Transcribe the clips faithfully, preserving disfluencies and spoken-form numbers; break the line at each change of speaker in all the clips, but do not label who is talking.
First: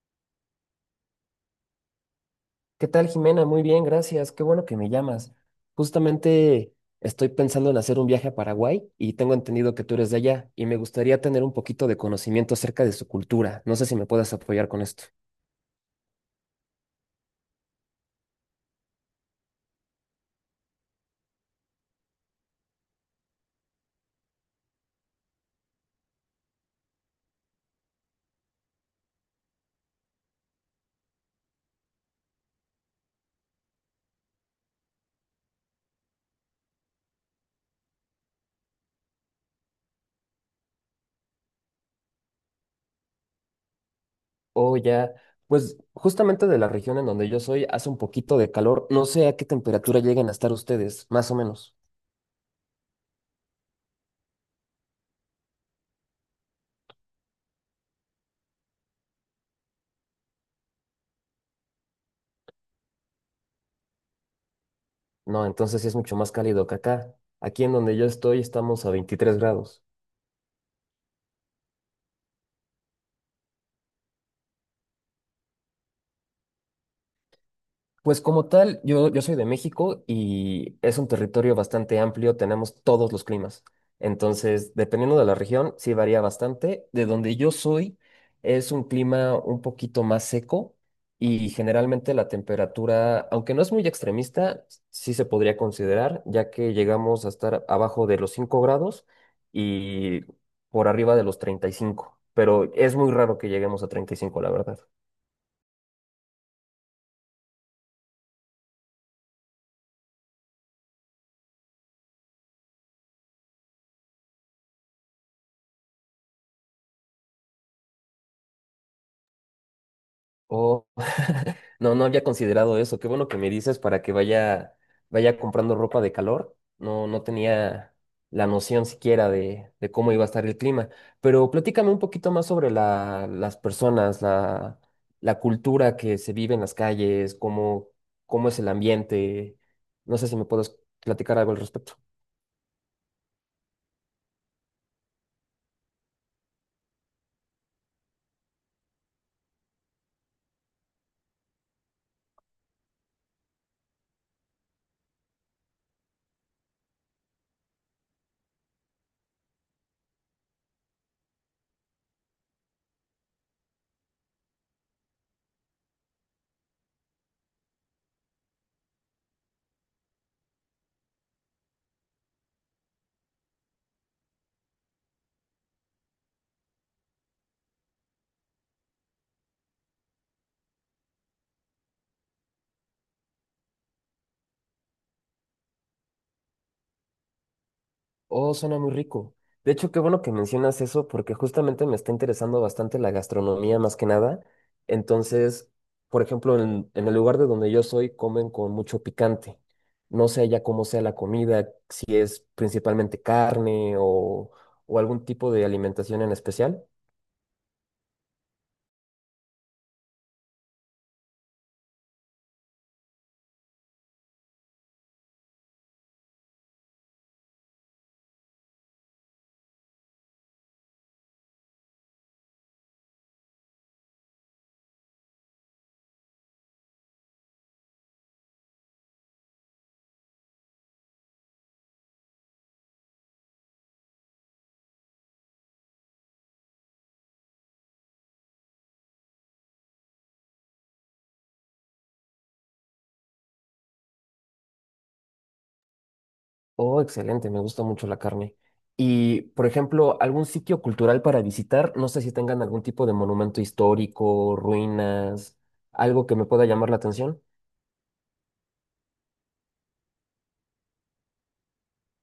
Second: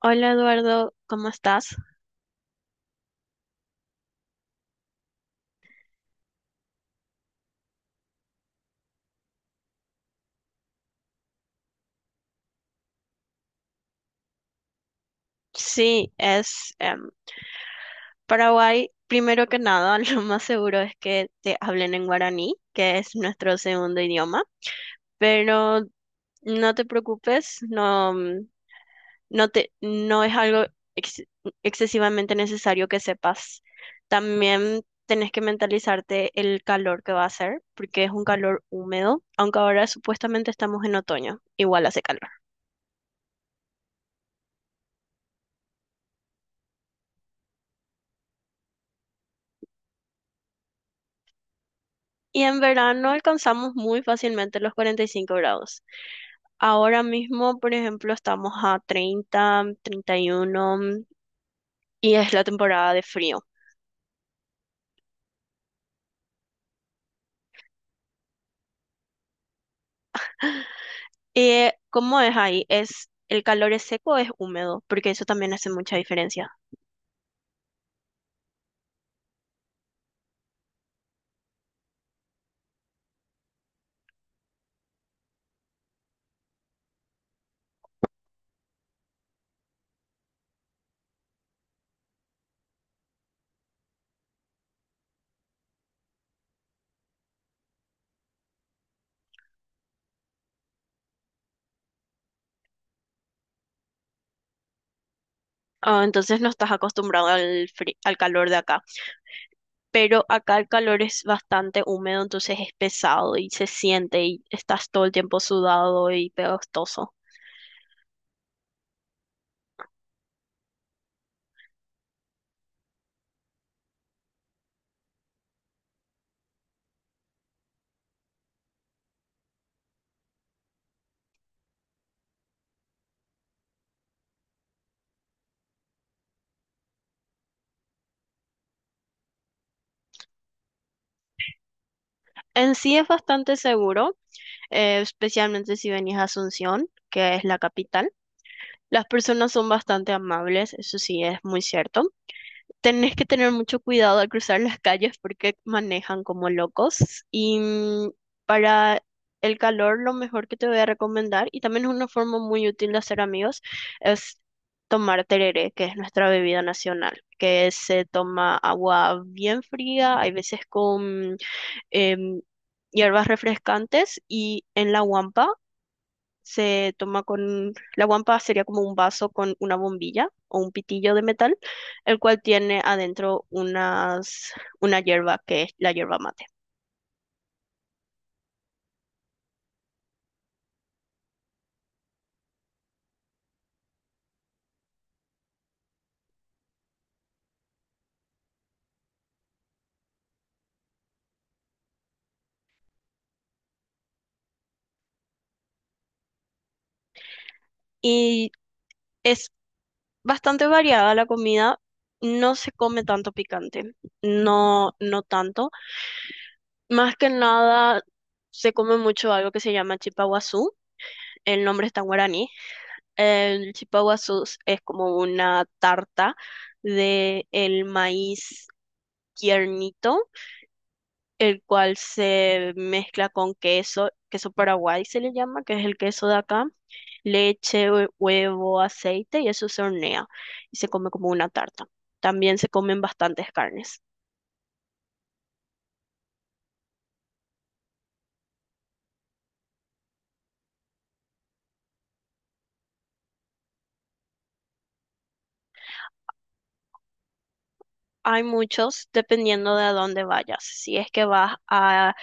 Hola Eduardo, ¿cómo estás?
¿Qué tal, Jimena? Muy bien, gracias. Qué bueno que me llamas. Justamente estoy pensando en hacer un viaje a Paraguay y tengo entendido que tú eres de allá y me gustaría tener un poquito de conocimiento acerca de su cultura. No sé si me puedas apoyar con esto.
Sí, es em, Paraguay. Primero que nada, lo más seguro es que te hablen en guaraní, que es nuestro segundo idioma, pero no te preocupes, no, mm, no te, no es algo ex- excesivamente necesario que sepas. También tenés que mentalizarte el calor que va a hacer, porque es un calor húmedo, aunque ahora supuestamente estamos en otoño, igual hace calor.
Oh, ya. Pues justamente de la región en donde yo soy hace un poquito de calor. No sé a qué temperatura lleguen a estar ustedes, más o menos.
Y en verano alcanzamos muy fácilmente los cuarenta y cinco grados. Ahora mismo, por ejemplo, estamos a treinta, treinta y uno y uno mm, y es la temporada de frío.
No, entonces sí es mucho más cálido que acá. Aquí en donde yo estoy estamos a veintitrés grados.
Eh, ¿cómo es ahí? ¿Es ¿el calor es seco o es húmedo? Porque eso también hace mucha diferencia.
Pues como tal, yo, yo soy de México y es un territorio bastante amplio, tenemos todos los climas. Entonces, dependiendo de la región, sí varía bastante. De donde yo soy, es un clima un poquito más seco y generalmente la temperatura, aunque no es muy extremista, sí se podría considerar, ya que llegamos a estar abajo de los cinco grados y por arriba de los treinta y cinco, pero es muy raro que lleguemos a treinta y cinco, la verdad.
Ah, entonces no estás acostumbrado al fri- al calor de acá, pero acá el calor es bastante húmedo, entonces es pesado y se siente y estás todo el tiempo sudado y pegostoso.
Oh, no, no había considerado eso. Qué bueno que me dices para que vaya, vaya comprando ropa de calor. No, no tenía la noción siquiera de, de cómo iba a estar el clima. Pero platícame un poquito más sobre la, las personas, la, la cultura que se vive en las calles, cómo, cómo es el ambiente. No sé si me puedes platicar algo al respecto.
En sí es bastante seguro, eh, especialmente si venís a Asunción, que es la capital. Las personas son bastante amables, eso sí es muy cierto. Tenés que tener mucho cuidado al cruzar las calles porque manejan como locos. Y, mm, para el calor, lo mejor que te voy a recomendar, y también es una forma muy útil de hacer amigos, es tomar tereré, que es nuestra bebida nacional, que se toma agua bien fría, hay veces con em, hierbas refrescantes, y en la guampa se toma con, la guampa sería como un vaso con una bombilla o un pitillo de metal, el cual tiene adentro unas, una hierba que es la hierba mate.
Oh, suena muy rico. De hecho, qué bueno que mencionas eso porque justamente me está interesando bastante la gastronomía más que nada. Entonces, por ejemplo, en, en el lugar de donde yo soy comen con mucho picante. No sé ya cómo sea la comida, principalmente carne o, o algún tipo de alimentación en especial.
Y es bastante variada la comida, no se come tanto picante, no, no tanto. Más que nada se come mucho algo que se llama chipaguazú, el nombre está en guaraní. El chipaguazú es como una tarta de el maíz tiernito, el cual se mezcla con queso, queso paraguay se le llama, que es el queso de acá, leche, hue- huevo, aceite, y eso se hornea y se come como una tarta. También se comen bastantes carnes.
Oh, excelente, me gusta mucho la carne. Y, por ejemplo, algún sitio cultural para visitar, no sé si tengan algún tipo de monumento histórico, ruinas, algo que me pueda llamar la atención.
Hay muchos dependiendo de a dónde vayas. Si es que vas a-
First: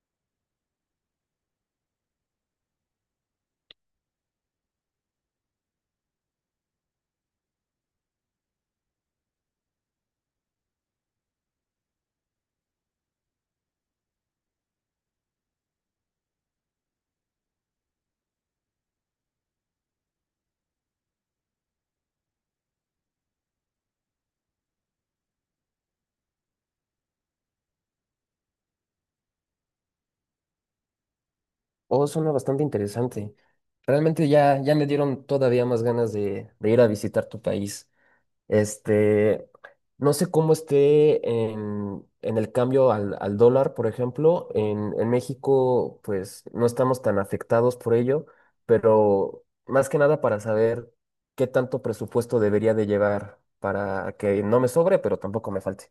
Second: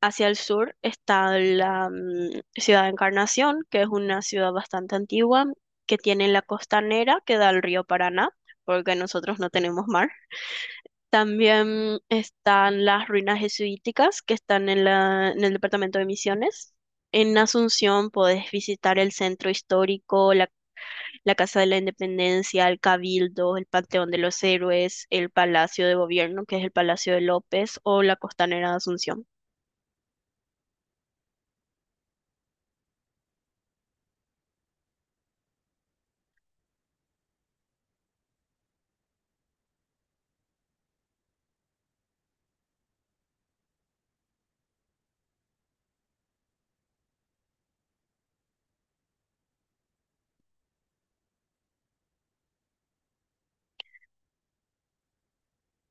hacia el sur, está la mm, ciudad de Encarnación, que es una ciudad bastante antigua, que tiene la costanera que da al río Paraná, porque nosotros no tenemos mar. También están las ruinas jesuíticas que están en la, en el departamento de Misiones. En Asunción podés visitar el centro histórico, la, la Casa de la Independencia, el Cabildo, el Panteón de los Héroes, el Palacio de Gobierno, que es el Palacio de López, o la Costanera de Asunción.
Oh, suena bastante interesante. Realmente ya, ya me dieron todavía más ganas de, de ir a visitar tu país. Este, no sé cómo esté en, en el cambio al, al dólar, por ejemplo. En, en México, pues no estamos tan afectados por ello, pero más que nada para saber qué tanto presupuesto debería de llevar para que no me sobre, pero tampoco me falte.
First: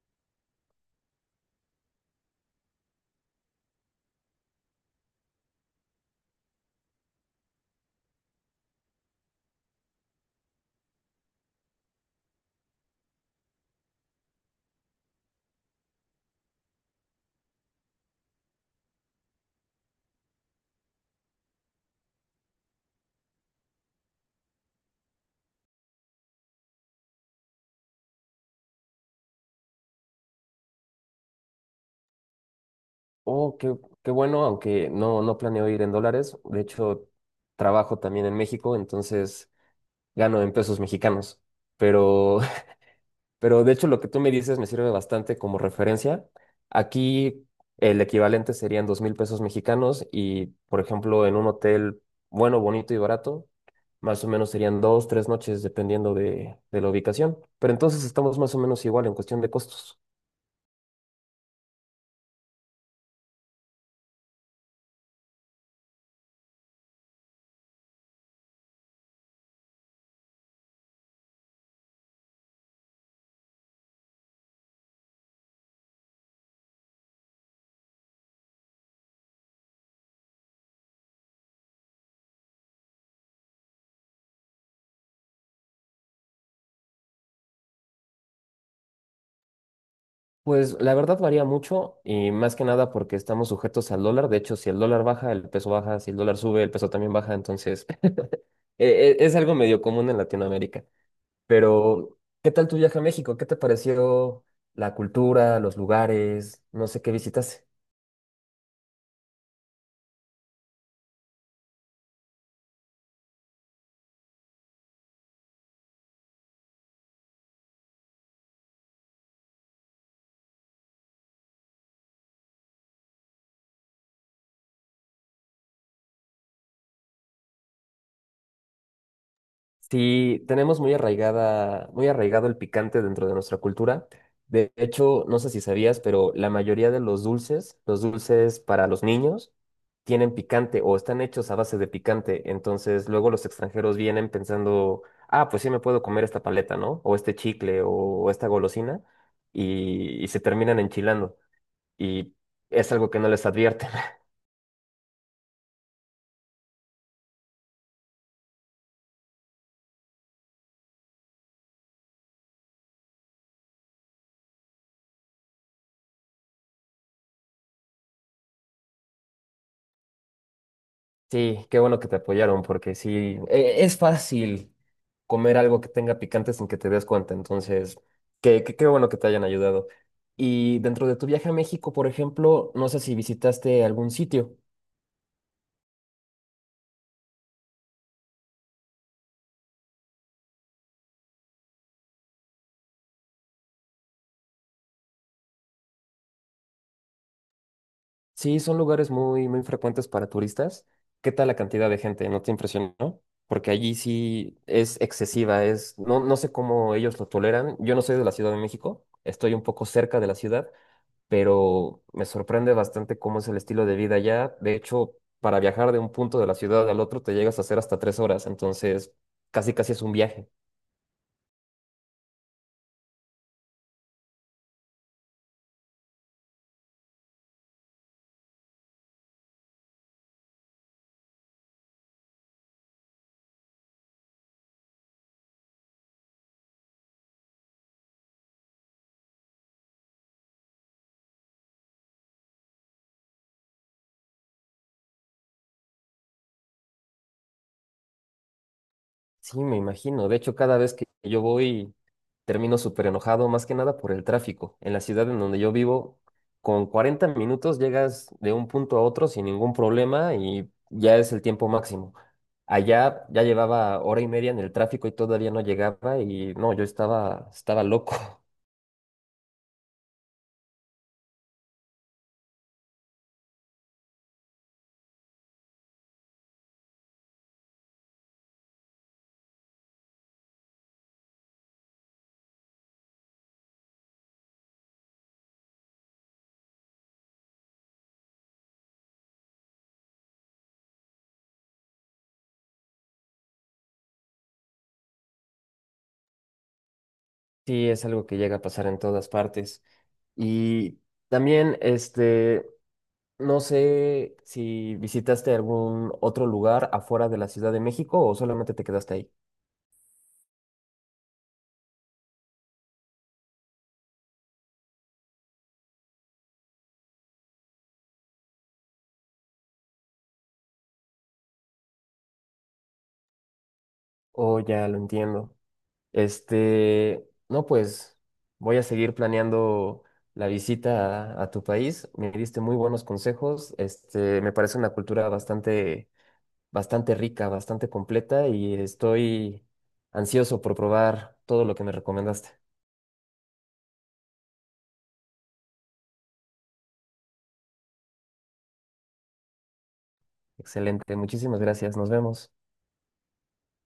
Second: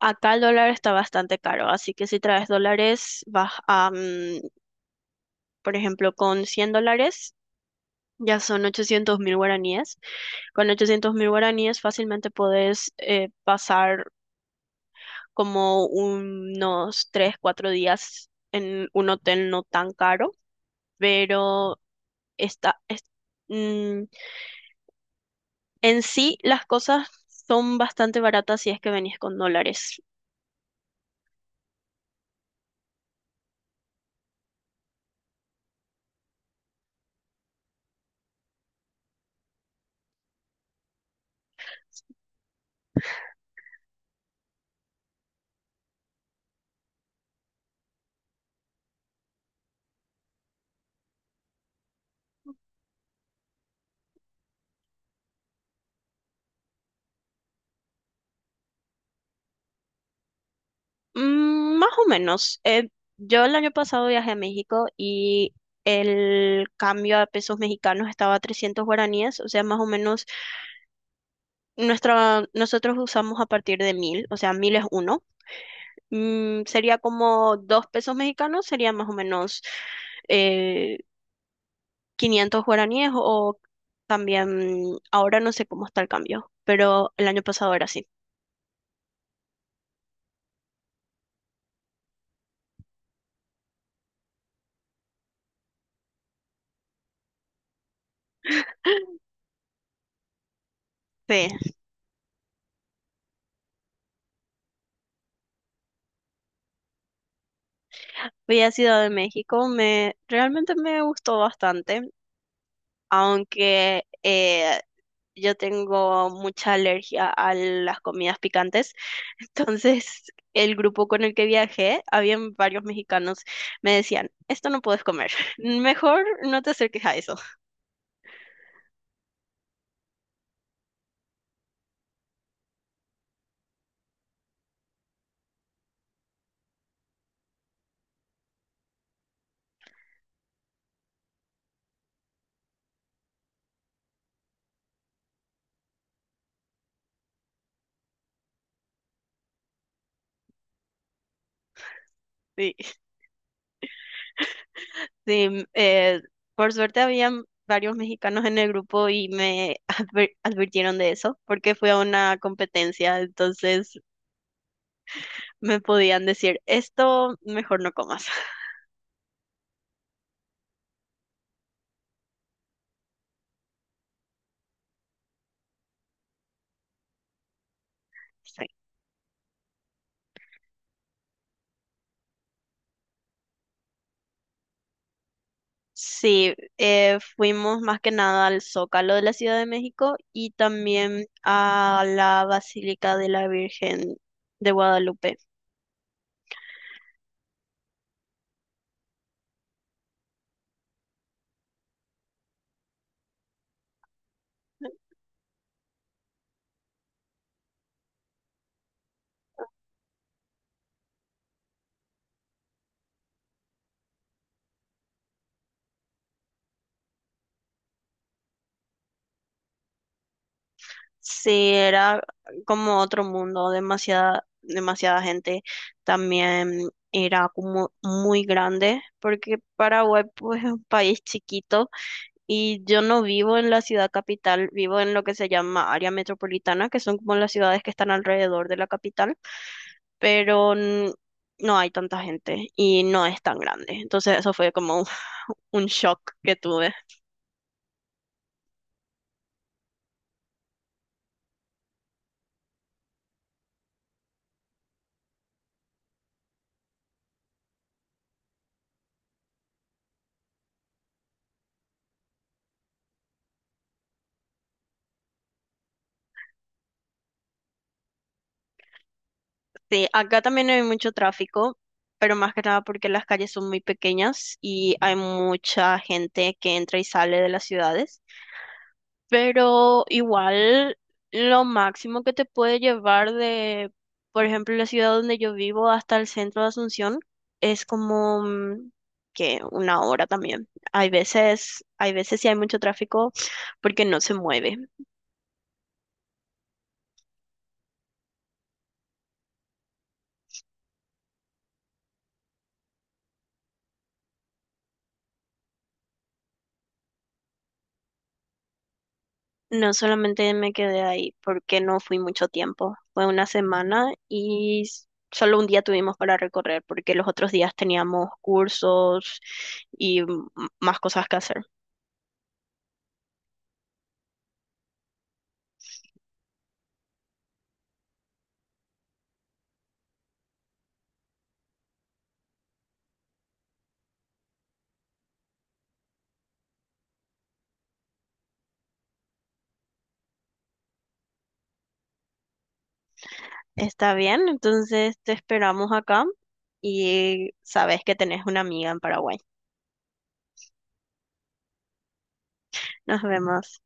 Acá el dólar está bastante caro, así que si traes dólares, vas a, mm, por ejemplo, con cien dólares ya son ochocientos mil guaraníes. Con ochocientos mil guaraníes fácilmente podés eh, pasar como unos tres cuatro días en un hotel no tan caro, pero está, es- mm, en sí las cosas son bastante baratas si es que venís con dólares.
Oh, qué, qué bueno, aunque no, no planeo ir en dólares. De hecho, trabajo también en México, entonces gano en pesos mexicanos. Pero, pero de hecho, lo que tú me dices me sirve bastante como referencia. Aquí el equivalente serían dos mil pesos mexicanos y, por ejemplo, en un hotel bueno, bonito y barato, más o menos serían dos, tres noches, dependiendo de, de la ubicación. Pero entonces estamos más o menos igual en cuestión de costos.
Mm, más o menos. Eh, yo el año pasado viajé a México y el cambio a pesos mexicanos estaba a trescientos guaraníes, o sea, más o menos nuestra, nosotros usamos a partir de mil, o sea, mil es uno, mm, sería como dos pesos mexicanos, sería más o menos eh, quinientos guaraníes. O también, ahora no sé cómo está el cambio, pero el año pasado era así.
Pues la verdad varía mucho y más que nada porque estamos sujetos al dólar. De hecho, si el dólar baja, el peso baja. Si el dólar sube, el peso también baja. Entonces, e- e- es algo medio común en Latinoamérica.
Sí,
Pero, ¿qué tal tu viaje a México? ¿Qué te pareció la cultura, los lugares? No sé qué visitaste.
fui a Ciudad de México, me, realmente me gustó bastante, aunque eh, yo tengo mucha alergia a las comidas picantes, entonces el grupo con el que viajé, habían varios mexicanos, me decían, esto no puedes comer, mejor no te acerques a eso.
Sí, tenemos muy arraigada, muy arraigado el picante dentro de nuestra cultura. De hecho, no sé si sabías, pero la mayoría de los dulces, los dulces para los niños, tienen picante o están hechos a base de picante. Entonces, luego los extranjeros vienen pensando, ah, pues sí me puedo comer esta paleta, ¿no? O este chicle o esta golosina y, y se terminan enchilando. Y
Sí,
es algo que no les advierten.
sí, eh, por suerte habían varios mexicanos en el grupo y me adver- advirtieron de eso porque fui a una competencia, entonces me podían decir, esto mejor no comas.
Sí, qué bueno que te apoyaron, porque sí, e- es fácil comer algo que tenga picante sin que te des cuenta, entonces, qué,
Sí.
qué, qué bueno que te hayan ayudado. Y dentro de tu viaje a México, por ejemplo, no sé si visitaste algún sitio.
Sí, eh, fuimos más que nada al Zócalo de la Ciudad de México y también a la Basílica de la Virgen de Guadalupe.
Sí, son lugares muy, muy frecuentes para turistas. ¿Qué tal la cantidad de gente? ¿No te impresionó? Porque allí sí es excesiva, es, no, no sé cómo ellos lo toleran. Yo no soy de la Ciudad de México, estoy un poco cerca de la ciudad, pero me sorprende bastante cómo es el estilo de vida allá. De hecho, para viajar de un punto de la ciudad al otro te llegas a hacer hasta tres horas, entonces casi casi es un viaje.
Sí, era como otro mundo, demasiada, demasiada gente. También era como muy grande, porque Paraguay pues, es un país chiquito y yo no vivo en la ciudad capital, vivo en lo que se llama área metropolitana, que son como las ciudades que están alrededor de la capital, pero n- no hay tanta gente y no es tan grande. Entonces eso fue como un un shock que tuve.
Sí, me imagino. De hecho, cada vez que yo voy termino súper enojado, más que nada por el tráfico. En la ciudad en donde yo vivo, con cuarenta minutos llegas de un punto a otro sin ningún problema y ya es el tiempo máximo. Allá ya llevaba hora y media en el tráfico y todavía no llegaba y no, yo estaba, estaba loco.
Sí, acá también hay mucho tráfico, pero más que nada porque las calles son muy pequeñas y hay mucha gente que entra y sale de las ciudades. Pero igual lo máximo que te puede llevar de, por ejemplo, la ciudad donde yo vivo hasta el centro de Asunción es como mm, que una hora también. Hay veces, hay veces sí hay mucho tráfico porque no se mueve.
Sí, es algo que llega a pasar en todas partes. Y también, este, no sé si visitaste algún otro lugar afuera de la Ciudad de México o solamente te quedaste ahí.
No, solamente me quedé ahí porque no fui mucho tiempo. Fue una semana y s- solo un día tuvimos para recorrer porque los otros días teníamos cursos y m- más cosas que hacer.
Oh, ya lo entiendo. Este, no, pues voy a seguir planeando la visita a, a tu país. Me diste muy buenos consejos. Este, me parece una cultura bastante, bastante rica, bastante completa y estoy ansioso por probar todo lo que me recomendaste.
Está bien, entonces te esperamos acá y sabes que tenés una amiga en Paraguay.
Excelente, muchísimas gracias. Nos vemos.
Nos vemos.